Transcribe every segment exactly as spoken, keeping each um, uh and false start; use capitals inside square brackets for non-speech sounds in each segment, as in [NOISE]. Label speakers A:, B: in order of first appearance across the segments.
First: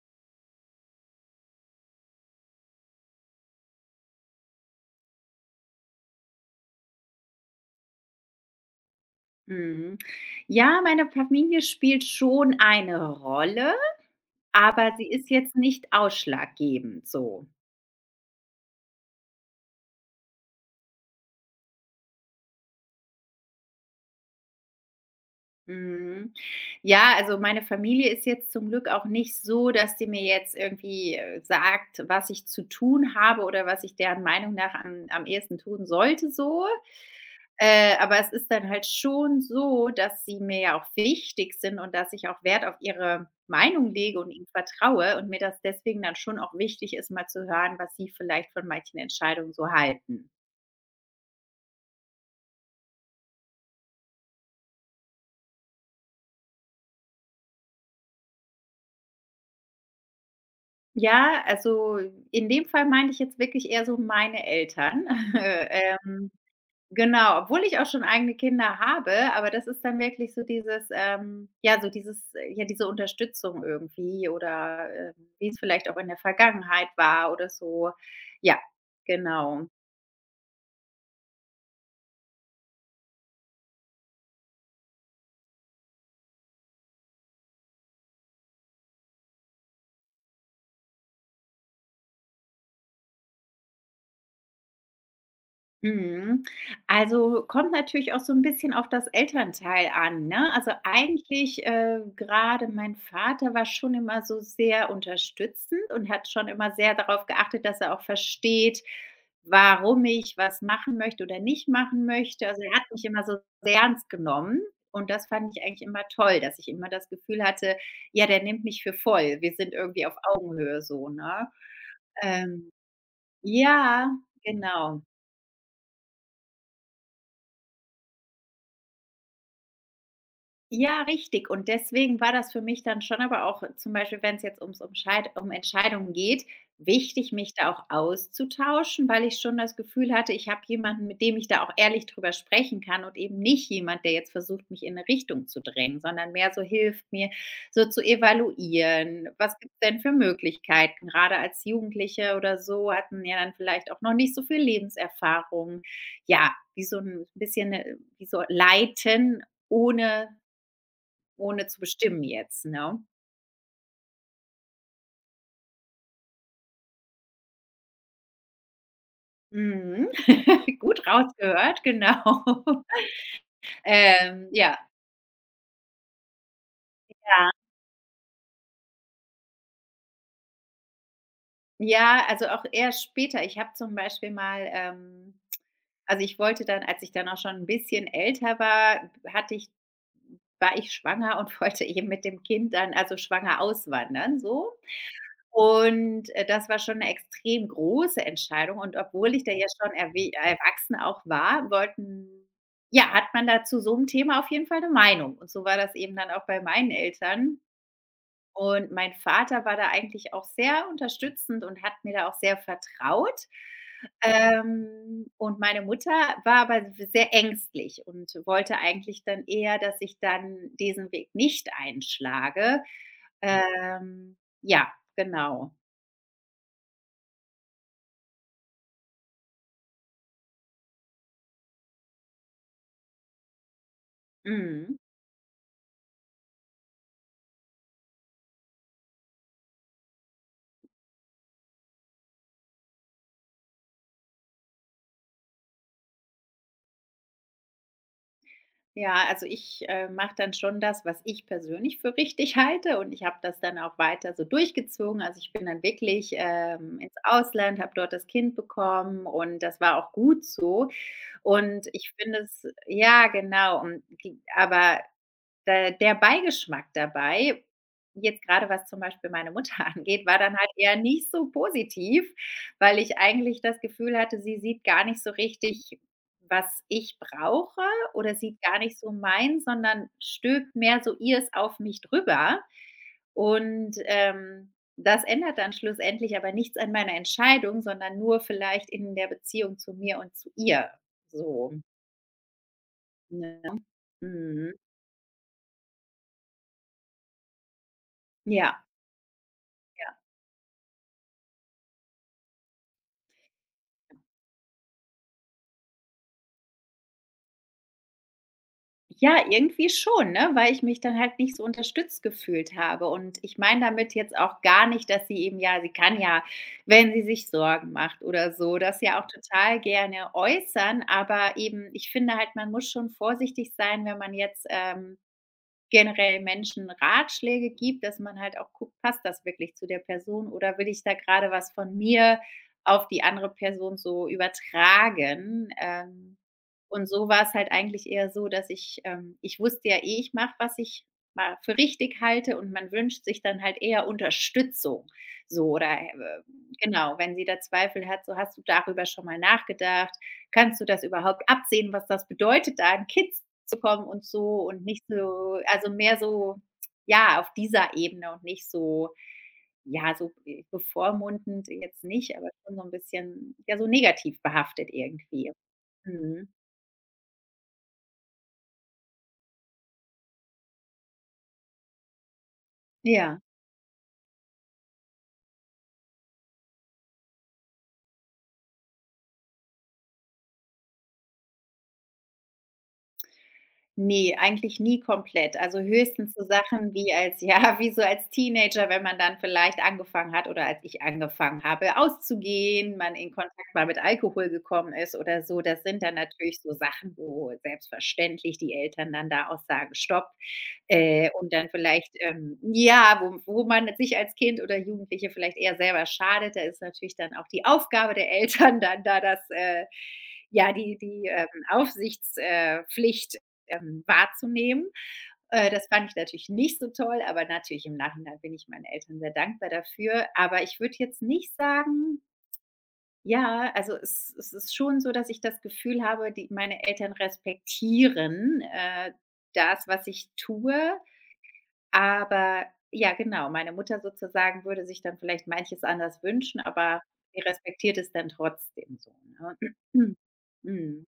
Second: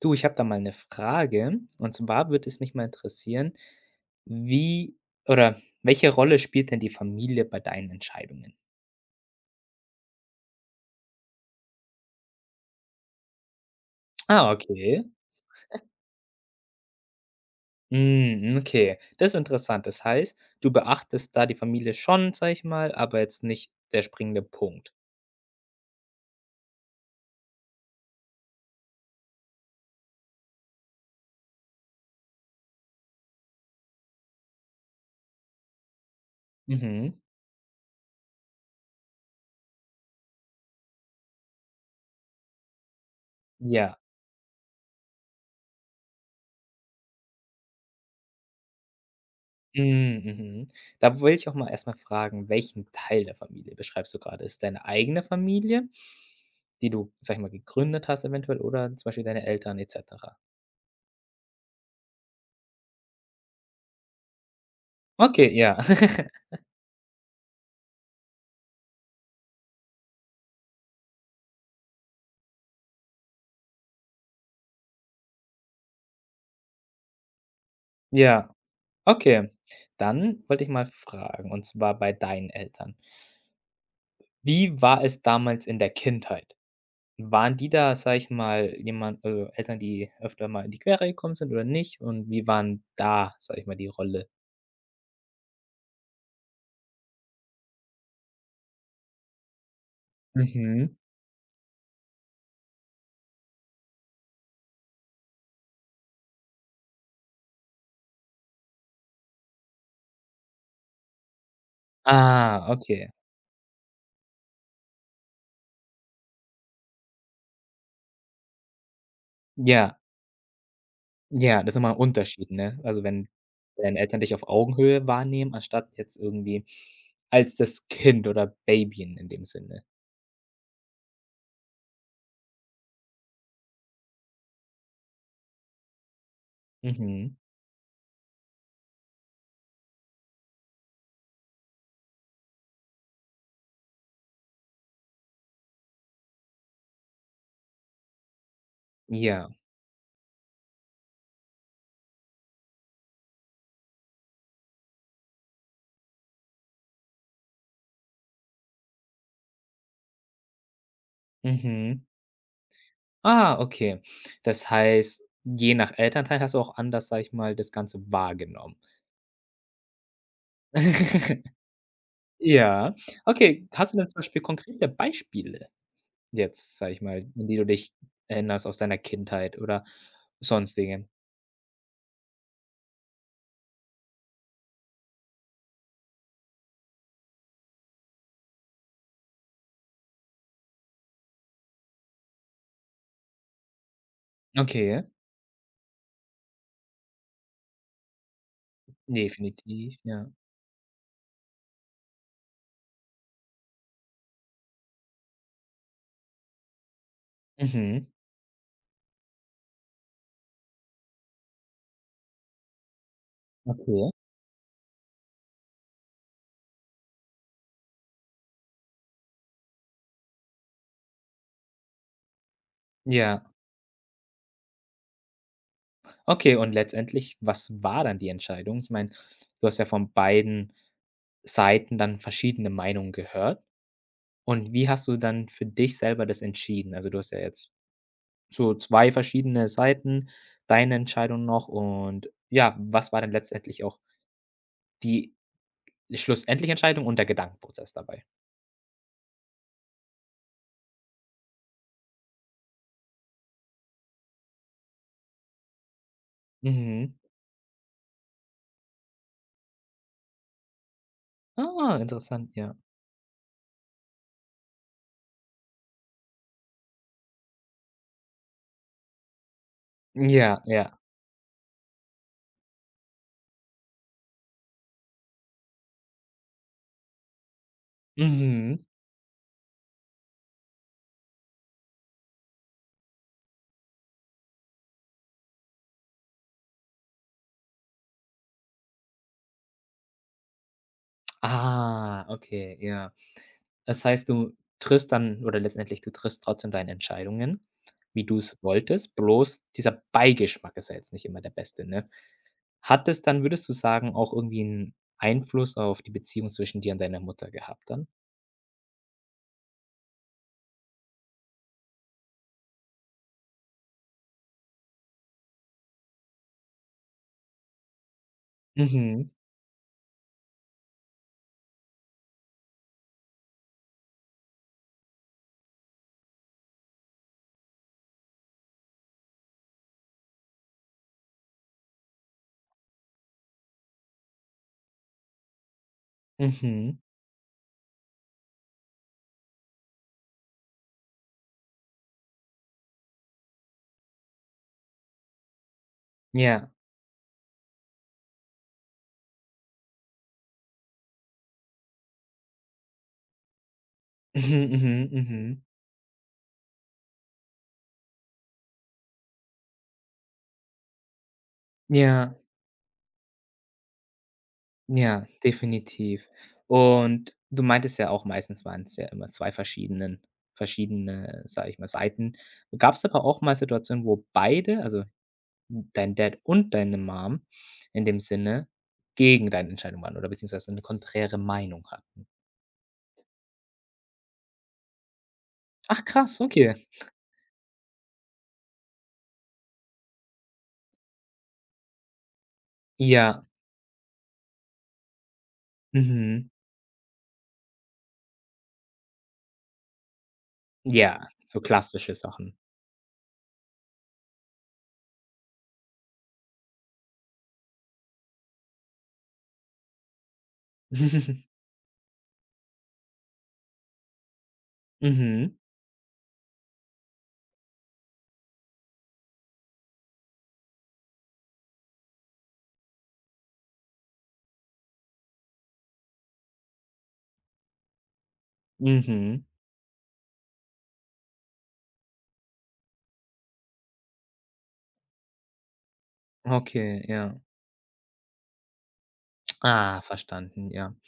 A: Du, ich habe da mal eine Frage. Und zwar würde es mich mal interessieren, wie oder welche Rolle spielt denn die Familie bei deinen Entscheidungen?
B: Mhm. Ja, meine Familie spielt schon eine Rolle,
A: Ah,
B: aber
A: okay.
B: sie ist jetzt nicht ausschlaggebend so.
A: Mhm, okay. Das ist interessant. Das heißt, du beachtest da die Familie schon, sage ich mal, aber jetzt nicht der springende Punkt.
B: Mhm. Ja, also meine Familie ist jetzt zum Glück auch nicht so, dass die mir jetzt irgendwie äh, sagt, was ich zu tun habe oder was ich deren Meinung nach am, am ehesten tun sollte, so.
A: Mhm.
B: Äh, aber es ist dann halt schon so, dass sie mir ja auch wichtig sind und dass ich auch Wert auf ihre Meinung
A: Ja.
B: lege und ihnen vertraue und mir das deswegen dann schon auch wichtig ist, mal zu hören, was sie vielleicht von manchen Entscheidungen so
A: Mhm,
B: halten.
A: mhm. Da will ich auch mal erstmal fragen, welchen Teil der Familie beschreibst du gerade? Ist es deine eigene Familie, die du, sage ich mal, gegründet hast eventuell oder zum Beispiel deine Eltern et cetera?
B: Ja, also in dem Fall meinte ich jetzt wirklich eher so meine Eltern.
A: Okay, ja.
B: [LAUGHS] Ähm,
A: [LAUGHS]
B: genau, obwohl ich auch schon eigene Kinder habe, aber das ist dann wirklich so dieses, ähm, ja, so dieses, äh, ja, diese Unterstützung irgendwie oder, ähm, wie es vielleicht auch in der Vergangenheit war oder so.
A: Ja,
B: Ja,
A: okay.
B: genau.
A: Dann wollte ich mal fragen, und zwar bei deinen Eltern. Wie war es damals in der Kindheit? Waren die da, sage ich mal, jemand also, Eltern, die öfter mal in die Quere gekommen sind oder nicht? Und wie waren da, sage ich mal, die Rolle?
B: Mhm. Also, kommt natürlich auch so ein bisschen auf das Elternteil an, ne? Also,
A: Mhm.
B: eigentlich, äh, grade mein Vater war schon immer so sehr unterstützend und hat schon immer sehr darauf geachtet, dass er auch versteht, warum ich was machen möchte oder nicht machen möchte. Also,
A: Ah,
B: er hat mich
A: okay.
B: immer so sehr ernst genommen und das fand ich eigentlich immer toll, dass ich immer das Gefühl hatte: „Ja, der nimmt mich für voll. Wir sind
A: Ja,
B: irgendwie auf Augenhöhe“, so, ne?
A: ja, das ist noch ein Unterschied,
B: Ähm,
A: ne? Also, wenn deine
B: ja,
A: Eltern dich auf
B: genau.
A: Augenhöhe wahrnehmen, anstatt jetzt irgendwie als das Kind oder Babyen in dem Sinne.
B: Ja, richtig. Und deswegen war das für mich dann schon aber auch äh, zum Beispiel, wenn es jetzt ums Umscheid um Entscheidungen geht, wichtig,
A: Mhm.
B: mich da auch auszutauschen, weil ich schon das Gefühl hatte, ich habe jemanden, mit dem ich da auch ehrlich drüber sprechen kann und eben nicht jemand, der jetzt versucht, mich in eine Richtung zu drängen, sondern mehr so hilft, mir so zu evaluieren.
A: Ja.
B: Was gibt's denn für Möglichkeiten? Gerade als Jugendliche oder so hatten ja dann vielleicht auch noch nicht so viel Lebenserfahrung. Ja, wie so ein bisschen, äh wie so leiten, ohne ohne zu
A: Mhm.
B: bestimmen jetzt, ne?
A: Ah, okay. Das heißt, je nach Elternteil hast du auch anders, sage ich mal, das Ganze wahrgenommen.
B: Mhm. [LAUGHS] Gut
A: [LAUGHS]
B: rausgehört, genau.
A: Ja,
B: [LAUGHS]
A: okay. Hast du denn zum Beispiel
B: Ähm, ja.
A: konkrete Beispiele jetzt, sage ich mal, an
B: Ja.
A: die du dich erinnerst aus deiner Kindheit oder sonstigen?
B: Ja, also auch eher später. Ich habe zum Beispiel mal ähm, also ich wollte dann, als ich dann auch schon ein bisschen älter war, hatte ich war ich schwanger und [LAUGHS] wollte eben mit dem Kind dann also schwanger auswandern so.
A: Okay,
B: Und, äh, das war schon eine extrem große Entscheidung und obwohl ich da ja schon
A: definitiv, ja.
B: erwe erwachsen auch war, wollten ja, hat man da zu so 'nem Thema auf jeden Fall eine Meinung und so war das eben dann auch bei meinen Eltern
A: Mhm,
B: und mein Vater war da eigentlich auch sehr unterstützend und hat mir da auch sehr vertraut.
A: okay.
B: Ähm, und meine Mutter war aber sehr ängstlich und wollte eigentlich dann eher, dass ich dann diesen Weg nicht einschlage.
A: Ja,
B: Ähm, ja, genau.
A: okay und letztendlich, was war dann die Entscheidung? Ich meine, du hast ja von beiden Seiten dann verschiedene Meinungen gehört. Und wie
B: Mhm.
A: hast du dann für dich selber das entschieden? Also, du hast ja jetzt so zwei verschiedene Seiten, deine Entscheidung noch und ja, was war denn letztendlich auch die schlussendliche Entscheidung und der Gedankenprozess dabei?
B: Ja, also ich, äh, mache dann schon das, was ich persönlich für richtig [LAUGHS] halte und ich habe das dann auch weiter so durchgezogen. Also, ich bin dann wirklich, ähm,
A: Mhm.
B: ins Ausland, habe dort das Kind bekommen und das war auch gut so. Und
A: Ah,
B: ich finde
A: interessant,
B: es
A: ja.
B: ja, genau. und g aber Da der Beigeschmack dabei, jetzt gerade was zum Beispiel meine Mutter [LAUGHS] angeht, war dann
A: Ja,
B: halt eher
A: ja.
B: nicht so positiv, weil ich eigentlich das Gefühl hatte, sie sieht gar nicht so richtig, was ich brauche oder sieht
A: Mhm.
B: gar nicht so mein, sondern stülpt mehr so ihrs auf mich drüber. Und, ähm, das ändert dann schlussendlich aber nichts an meiner Entscheidung, sondern nur vielleicht in der Beziehung zu mir und zu ihr. So,
A: Ah, okay, ja.
B: ne?
A: Das heißt, du
B: Mhm.
A: triffst dann oder letztendlich du triffst trotzdem deine Entscheidungen, wie du es
B: Ja.
A: wolltest, bloß dieser Beigeschmack ist ja jetzt nicht immer der beste, ne? Hat es dann, würdest du sagen, auch irgendwie 'n Einfluss auf die Beziehung zwischen dir und deiner Mutter gehabt dann?
B: Ja, irgendwie schon, ne, weil ich mich dann halt nicht so unterstützt gefühlt habe. Und ich meine damit jetzt auch gar nicht, dass sie eben ja, sie kann ja, wenn sie sich Sorgen macht oder so, das ja auch
A: Mhm,
B: total gerne äußern. Aber eben, ich finde halt, man muss schon vorsichtig sein, wenn man jetzt, ähm, generell Menschen Ratschläge gibt, dass man halt auch guckt, passt das wirklich zu der Person oder will ich da gerade was von mir auf die andere Person so übertragen? Ähm,
A: mhm,
B: und so war es halt eigentlich eher so, dass ich ähm, ich wusste ja eh, ich mache, was ich mal für richtig halte und man wünscht sich dann halt eher Unterstützung so oder, äh,
A: ja.
B: genau, wenn sie da Zweifel hat, so: „Hast du darüber schon mal nachgedacht? Kannst du das überhaupt absehen, was das bedeutet, da 'n Kind zu kommen und
A: [LAUGHS] Mhm,
B: so und nicht
A: mhm,
B: so
A: mhm.
B: also mehr so, ja, auf dieser Ebene und nicht so ja, so be bevormundend jetzt
A: Ja,
B: nicht, aber schon so ein bisschen, ja, so negativ behaftet
A: ja,
B: irgendwie.
A: definitiv.
B: Mhm.
A: Und du meintest ja auch, meistens waren's ja immer zwei verschiedenen verschiedene, sage ich mal, Seiten. Gab's aber
B: Ja.
A: auch mal Situationen, wo beide, also dein Dad und deine Mom in dem Sinne, gegen deine Entscheidung waren oder beziehungsweise 'ne konträre Meinung hatten?
B: Ne, eigentlich nie komplett. Also,
A: Ach
B: höchstens
A: krass,
B: so
A: okay.
B: Sachen wie als [LAUGHS] ja, wie so als Teenager, wenn man dann vielleicht angefangen hat oder als ich angefangen habe auszugehen, man in
A: Ja,
B: Kontakt mal mit Alkohol gekommen ist oder so. Das sind dann
A: mhm.
B: natürlich so Sachen, wo selbstverständlich die Eltern dann da auch sagen: „Stopp.“
A: Ja,
B: Äh, und
A: so
B: dann vielleicht,
A: klassische Sachen.
B: ähm ja, wo wo man sich als Kind oder Jugendliche vielleicht eher selber schadet, da ist natürlich dann auch die Aufgabe der Eltern [LAUGHS] dann da das, äh ja, die die, ähm,
A: [LAUGHS]
B: Aufsichts äh, Pflicht, ähm, wahrzunehmen.
A: Mhm,
B: Äh, das fand ich natürlich nicht so toll, aber natürlich im Nachhinein bin ich meinen Eltern sehr dankbar dafür. Aber ich würde jetzt nicht sagen, ja, also es, es ist schon so, dass ich das Gefühl habe, die, meine Eltern respektieren äh,
A: mhm.
B: das, was ich tue. Aber ja, genau, meine Mutter sozusagen würde sich dann vielleicht manches anders wünschen,
A: Okay,
B: aber
A: ja.
B: sie respektiert es dann trotzdem so.
A: Ah,
B: Ne? [CLEARS THROAT]
A: verstanden, ja.
B: Mm,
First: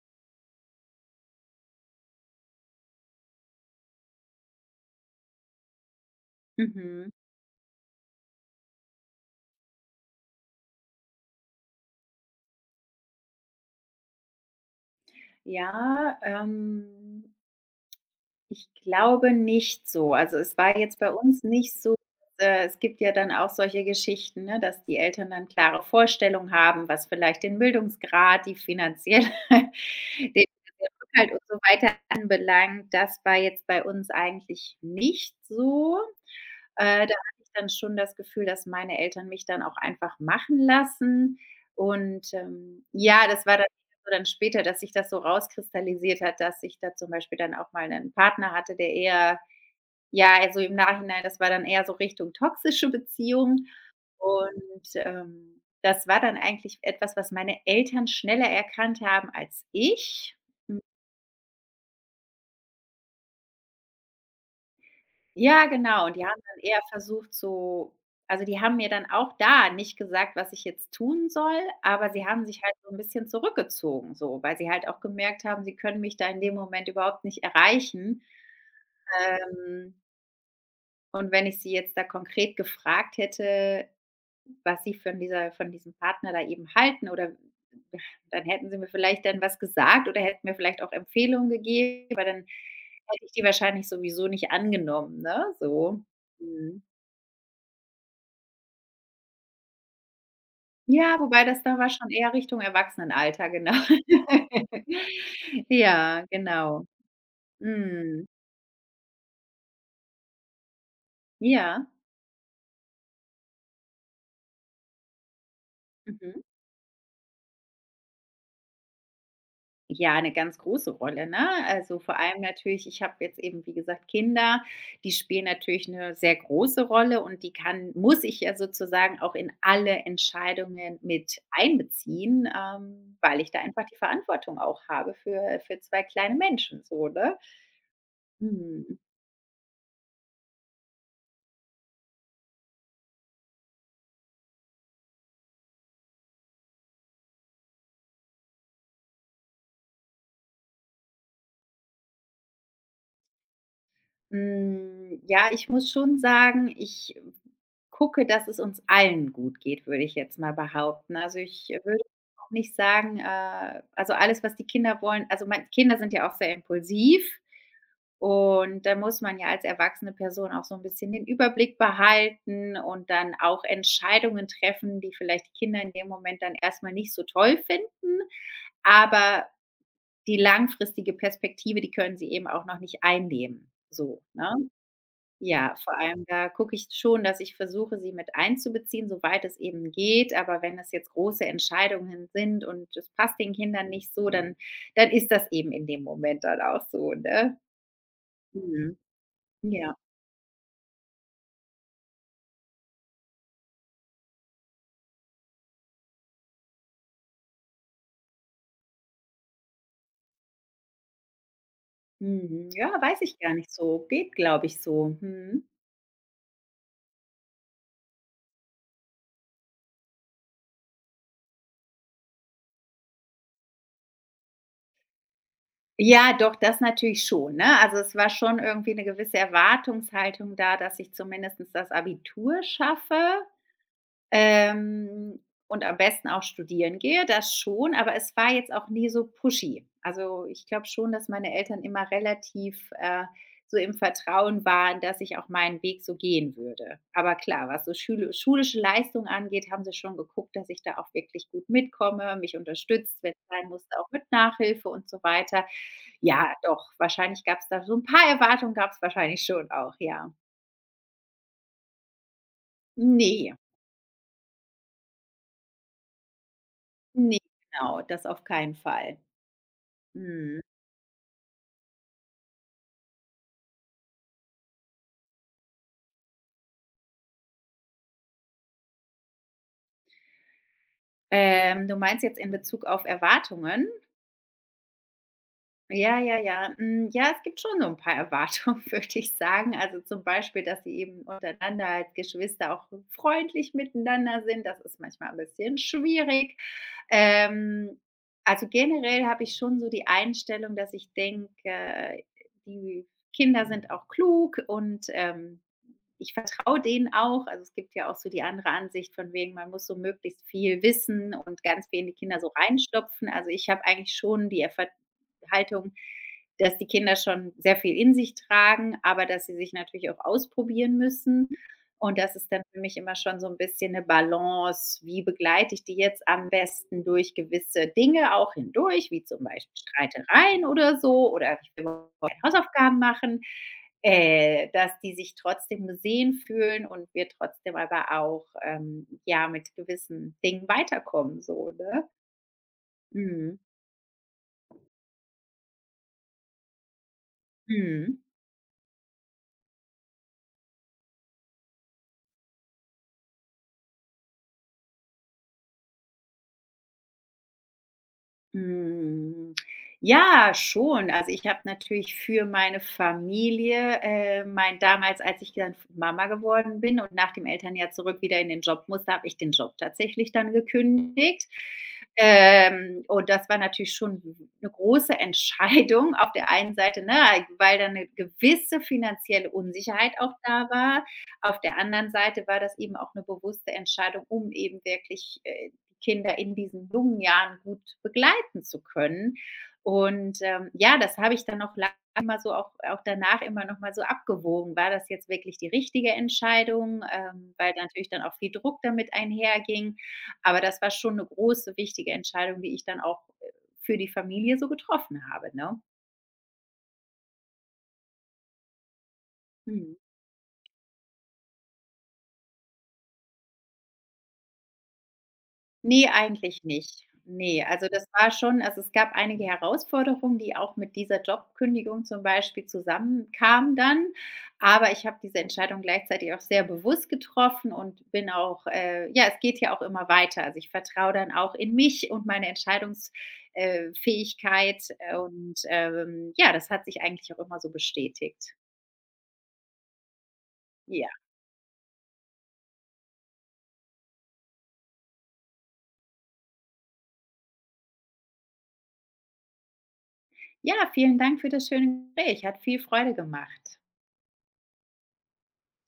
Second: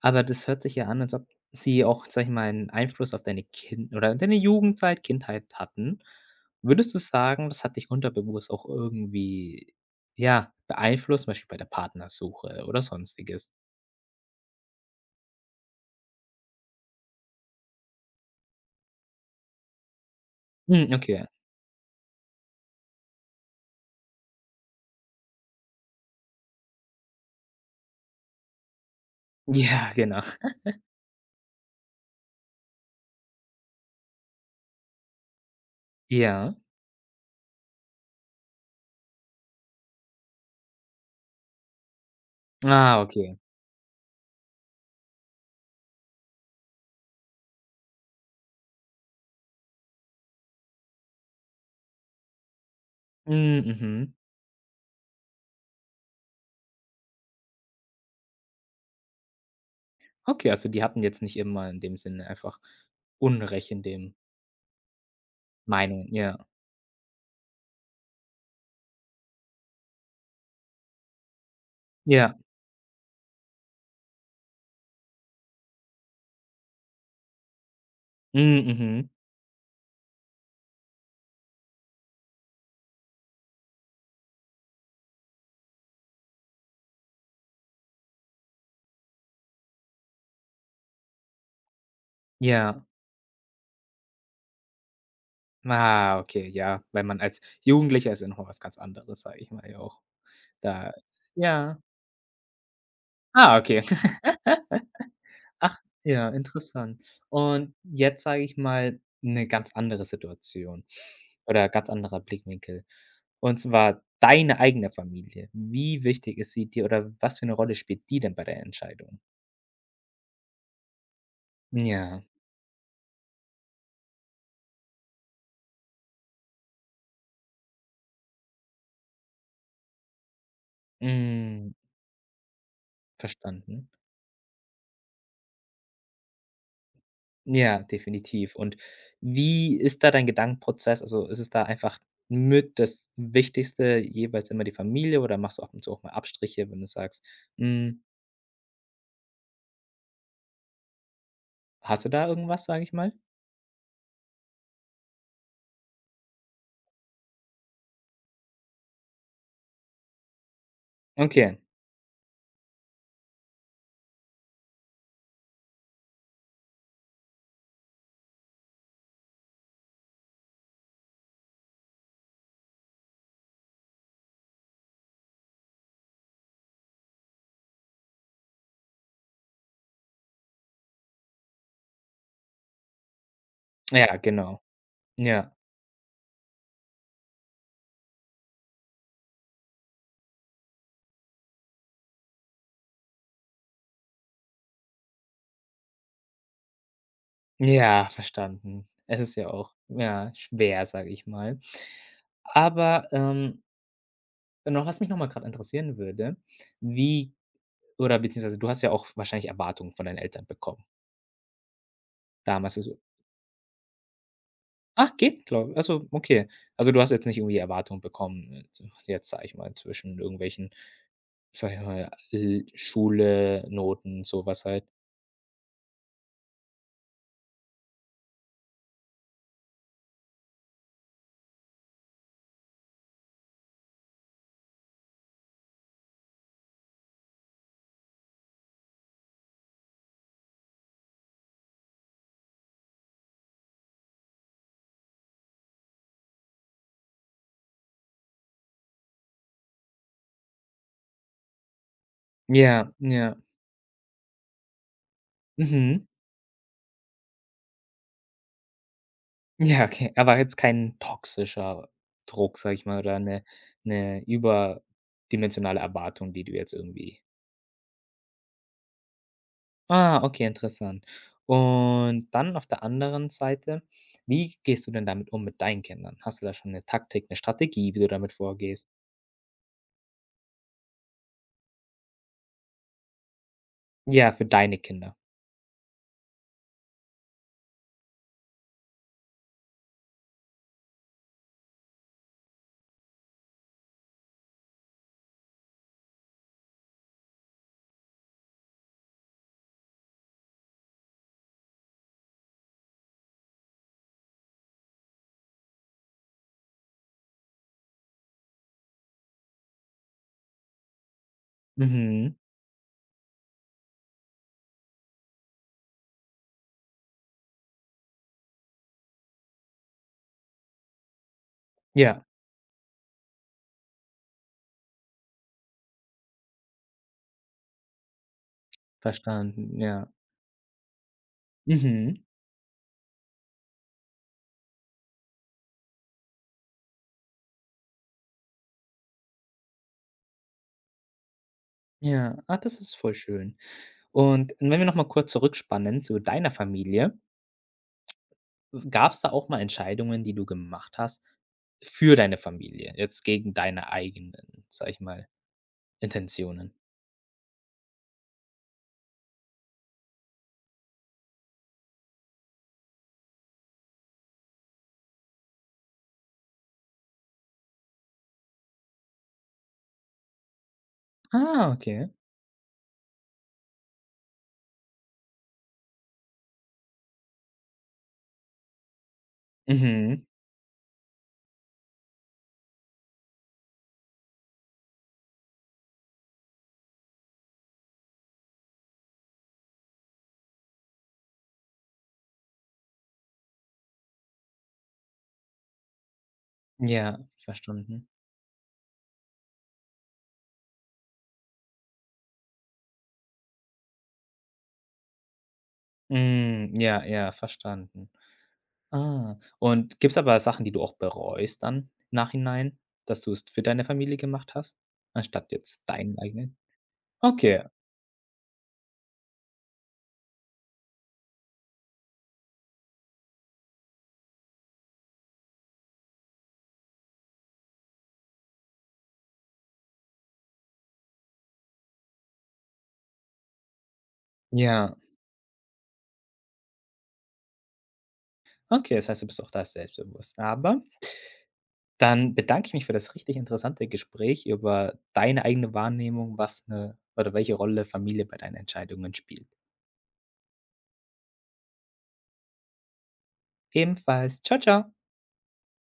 A: Aber das hört sich ja an, als ob sie auch, sage ich mal, einen Einfluss auf deine Kind oder deine Jugendzeit, Kindheit hatten. Würdest du
B: Mhm.
A: sagen, das hat dich unterbewusst auch irgendwie, ja, beeinflusst, zum Beispiel bei der Partnersuche oder Sonstiges?
B: Ja, ähm, Ich glaube nicht so. Also, es war
A: Hm,
B: jetzt bei
A: okay. [LAUGHS]
B: uns nicht so äh, es gibt ja dann auch solche Geschichten, ne, dass die Eltern dann klare Vorstellungen haben, was vielleicht den Bildungsgrad, die finanzielle [LAUGHS]
A: Ja, genau.
B: den Rückhalt und so weiter anbelangt. Das war jetzt bei uns eigentlich nicht so.
A: Ja.
B: Äh, da hatte ich dann schon das Gefühl, dass meine Eltern mich dann auch einfach machen lassen. Und, ähm,
A: Ah,
B: ja,
A: okay.
B: das war dann so dann später, dass sich das so rauskristallisiert hat, dass ich da zum Beispiel dann auch mal einen Partner hatte, der eher ja, also im Nachhinein, das war dann eher so Richtung toxische
A: Hm,
B: Beziehung.
A: mhm.
B: Und, ähm, das war dann eigentlich etwas, was meine Eltern schneller erkannt haben als ich.
A: Okay, also die hatten jetzt nicht immer in dem Sinne einfach Unrecht in dem
B: Ja, genau.
A: Meinung,
B: Und die
A: ja.
B: haben dann eher versucht, so also, die haben mir dann auch da nicht gesagt, was ich jetzt tun soll, aber sie
A: Ja.
B: haben sich halt so ein bisschen zurückgezogen so, weil sie halt auch gemerkt haben, sie können mich da in dem Moment überhaupt nicht erreichen.
A: Mhm, mhm.
B: Ähm, und wenn ich sie jetzt da konkret gefragt hätte, was sie von dieser von diesem Partner da eben halten oder ja, dann hätten sie mir vielleicht dann was gesagt oder hätten mir vielleicht auch Empfehlungen gegeben, aber dann
A: Ja.
B: hätte ich die wahrscheinlich sowieso nicht angenommen, ne, so.
A: Ah, okay, ja,
B: Mhm.
A: weil man als Jugendlicher ist ja noch mal was ganz anderes, sage ich mal, ja auch. Da
B: Ja, wobei das
A: ja.
B: da war schon eher Richtung Erwachsenenalter,
A: Ah,
B: genau.
A: okay.
B: [LAUGHS]
A: [LAUGHS] Ach,
B: Ja,
A: ja,
B: genau.
A: interessant. Und jetzt,
B: Mhm.
A: sage ich mal, 'ne ganz andere Situation oder
B: Ja.
A: ganz anderer Blickwinkel. Und zwar deine eigene Familie. Wie wichtig
B: Mhm.
A: ist sie dir oder was für 'ne Rolle spielt die denn bei der Entscheidung?
B: Ja, eine ganz große Rolle, ne? Also, vor
A: Ja.
B: allem natürlich ich habe jetzt eben, wie gesagt, Kinder, die spielen natürlich eine sehr große Rolle und die kann muss ich ja sozusagen auch in alle Entscheidungen mit
A: Mhm.
B: einbeziehen, ähm, weil ich da einfach
A: Verstanden.
B: die Verantwortung auch habe für für zwei kleine Menschen so, ne?
A: Ja, definitiv. Und
B: Mhm.
A: wie ist da dein Gedankenprozess? Also, ist es da einfach mit das Wichtigste jeweils immer die Familie oder machst du ab und zu auch mal Abstriche, wenn du sagst: „Hm, hast du da irgendwas“, sage ich mal?
B: Hm, ja, ich muss schon sagen, ich gucke, dass es uns allen gut geht, würde ich jetzt mal behaupten. Also,
A: Okay,
B: ich würde auch nicht sagen, äh also, alles, was die Kinder wollen also, mein Kinder sind ja auch sehr impulsiv und da muss man ja als erwachsene Person auch so ein bisschen den Überblick behalten und dann auch Entscheidungen treffen, die vielleicht die Kinder in dem Moment dann erstmal nicht so toll finden, aber die langfristige Perspektive, die können sie eben auch noch nicht einnehmen,
A: ja,
B: so, ne?
A: genau. Ja.
B: Ja, vor allem da gucke ich schon, dass ich versuche, sie mit einzubeziehen, soweit es eben geht. Aber wenn es jetzt große Entscheidungen sind und es passt den Kindern nicht so, dann dann ist das eben in dem Moment dann auch so, ne?
A: Ja, verstanden.
B: Mhm.
A: Es ist ja auch,
B: Ja.
A: ja, schwer, sage ich mal. Aber, ähm, noch was mich noch mal grad interessieren würde, wie oder beziehungsweise du hast ja auch wahrscheinlich Erwartungen von deinen Eltern bekommen.
B: Mhm.
A: Damals
B: Ja, weiß ich gar nicht so. Geht, glaube ich,
A: Ach,
B: so.
A: geht,
B: Mhm.
A: glaube also okay. Also, du hast jetzt nicht irgendwie Erwartungen bekommen, äh, z jetzt, sage ich mal, zwischen irgendwelchen, sage ich mal, äh, Schule, Noten, sowas halt.
B: Ja, doch, das natürlich schon, ne? Also, es war schon irgendwie eine gewisse Erwartungshaltung da, dass ich zumindestens das Abitur schaffe. Ähm, und am besten auch studieren gehe, das schon, aber es war jetzt auch nie so pushy. Also, ich glaube schon, dass meine Eltern immer relativ, äh, so im Vertrauen waren, dass ich auch meinen Weg so gehen würde. Aber klar, was so schüle schulische Leistung angeht, haben sie schon geguckt, dass ich da auch wirklich gut mitkomme, mich
A: Ja,
B: unterstützt, wenn
A: ja,
B: es sein musste, auch mit Nachhilfe und so weiter.
A: mhm. [LAUGHS]
B: Ja, doch, wahrscheinlich gab es da so ein paar Erwartungen gab es wahrscheinlich schon
A: Ja,
B: auch,
A: okay.
B: ja.
A: Aber jetzt kein toxischer Druck, sage ich mal, oder eine
B: Nee,
A: eine überdimensionale Erwartung, die du jetzt irgendwie
B: ne, genau, das auf keinen Fall.
A: ah, okay,
B: Mhm.
A: interessant. Und dann auf der anderen Seite, wie gehst du denn damit um mit deinen Kindern? Hast du da schon eine Taktik, eine Strategie, wie du damit vorgehst?
B: Ähm, du meinst jetzt in Bezug auf Erwartungen?
A: Ja, für deine Kinder.
B: Ja, ja, ja. Hm, ja, es gibt schon so ein paar Erwartungen, [LAUGHS] würde ich sagen. Also, zum Beispiel, dass sie eben untereinander als Geschwister auch freundlich miteinander sind. Das ist manchmal ein bisschen schwierig. Ähm, also, generell habe ich schon so die Einstellung, dass ich denke, die Kinder sind auch klug und, ähm, ich vertraue denen auch. Also es gibt ja auch so die andere Ansicht von wegen, man muss so möglichst viel wissen und ganz wenig
A: Mhm.
B: Kinder so reinstopfen. Also ich habe eigentlich schon die Erver- Haltung, dass die Kinder schon sehr viel in sich tragen, aber dass sie sich natürlich auch ausprobieren müssen. Und
A: Ja,
B: das ist dann für mich immer schon so ein bisschen eine Balance. Wie begleite ich die jetzt am besten durch gewisse Dinge auch hindurch, wie zum Beispiel
A: verstanden, ja.
B: Streitereien oder so, oder ich will überhaupt
A: Mhm.
B: keine Hausaufgaben machen. Äh, dass die sich trotzdem gesehen fühlen und wir trotzdem aber auch, ähm, ja, mit gewissen Dingen weiterkommen so, ne?
A: Ja, ah, das ist voll schön.
B: Mhm.
A: Und wenn wir noch mal kurz zurückspannen zu deiner Familie,
B: Mhm.
A: gab's da auch mal Entscheidungen, die du gemacht hast für deine Familie, jetzt gegen deine eigenen, sage ich mal, Intentionen?
B: Hm, ja, schon. Also, ich habe natürlich für meine Familie, äh, mein damals, als ich dann Mama geworden bin und nach dem Elternjahr zurück wieder in den Job musste, habe ich den Job tatsächlich dann gekündigt.
A: Ah, okay.
B: Ähm, und das war natürlich schon eine große Entscheidung auf der einen Seite, ne, weil da eine gewisse finanzielle Unsicherheit
A: Mhm.
B: auch da war. Auf der anderen Seite war das eben auch eine bewusste Entscheidung, um eben wirklich, äh, Kinder in diesen jungen Jahren gut begleiten zu können. Und, ähm, ja, das habe ich dann noch lange immer so auch auch danach immer noch mal so abgewogen. War das jetzt wirklich die richtige Entscheidung,
A: Ja,
B: ähm, weil
A: verstanden.
B: natürlich dann auch viel Druck damit einherging. Aber das war schon eine große, wichtige Entscheidung, die ich dann auch, äh, für die Familie so getroffen habe, ne?
A: Hm, ja, ja, verstanden. Ah,
B: Mhm.
A: und gibt's aber Sachen, die du auch bereust dann im Nachhinein, dass du es für deine Familie gemacht hast, anstatt jetzt
B: Nee,
A: deinen eigenen?
B: eigentlich nicht.
A: Okay,
B: Nee, also das war schon also, es gab einige Herausforderungen, die auch mit dieser Jobkündigung zum Beispiel zusammenkamen dann. Aber ich habe diese Entscheidung gleichzeitig auch sehr bewusst getroffen und bin auch äh, ja, es geht ja auch immer weiter. Also, ich vertraue dann auch in mich und meine Entscheidungsfähigkeit
A: ja.
B: und, ähm, ja, das hat sich eigentlich auch immer so bestätigt.
A: Okay, das heißt, du bist auch da selbstbewusst. Aber
B: Ja.
A: dann bedanke ich mich für das richtig interessante Gespräch über deine eigene Wahrnehmung, was eine oder welche Rolle Familie bei deinen Entscheidungen spielt.
B: Ja, vielen Dank für das schöne Gespräch. Hat viel Freude gemacht.
A: Ebenfalls. Ciao, ciao.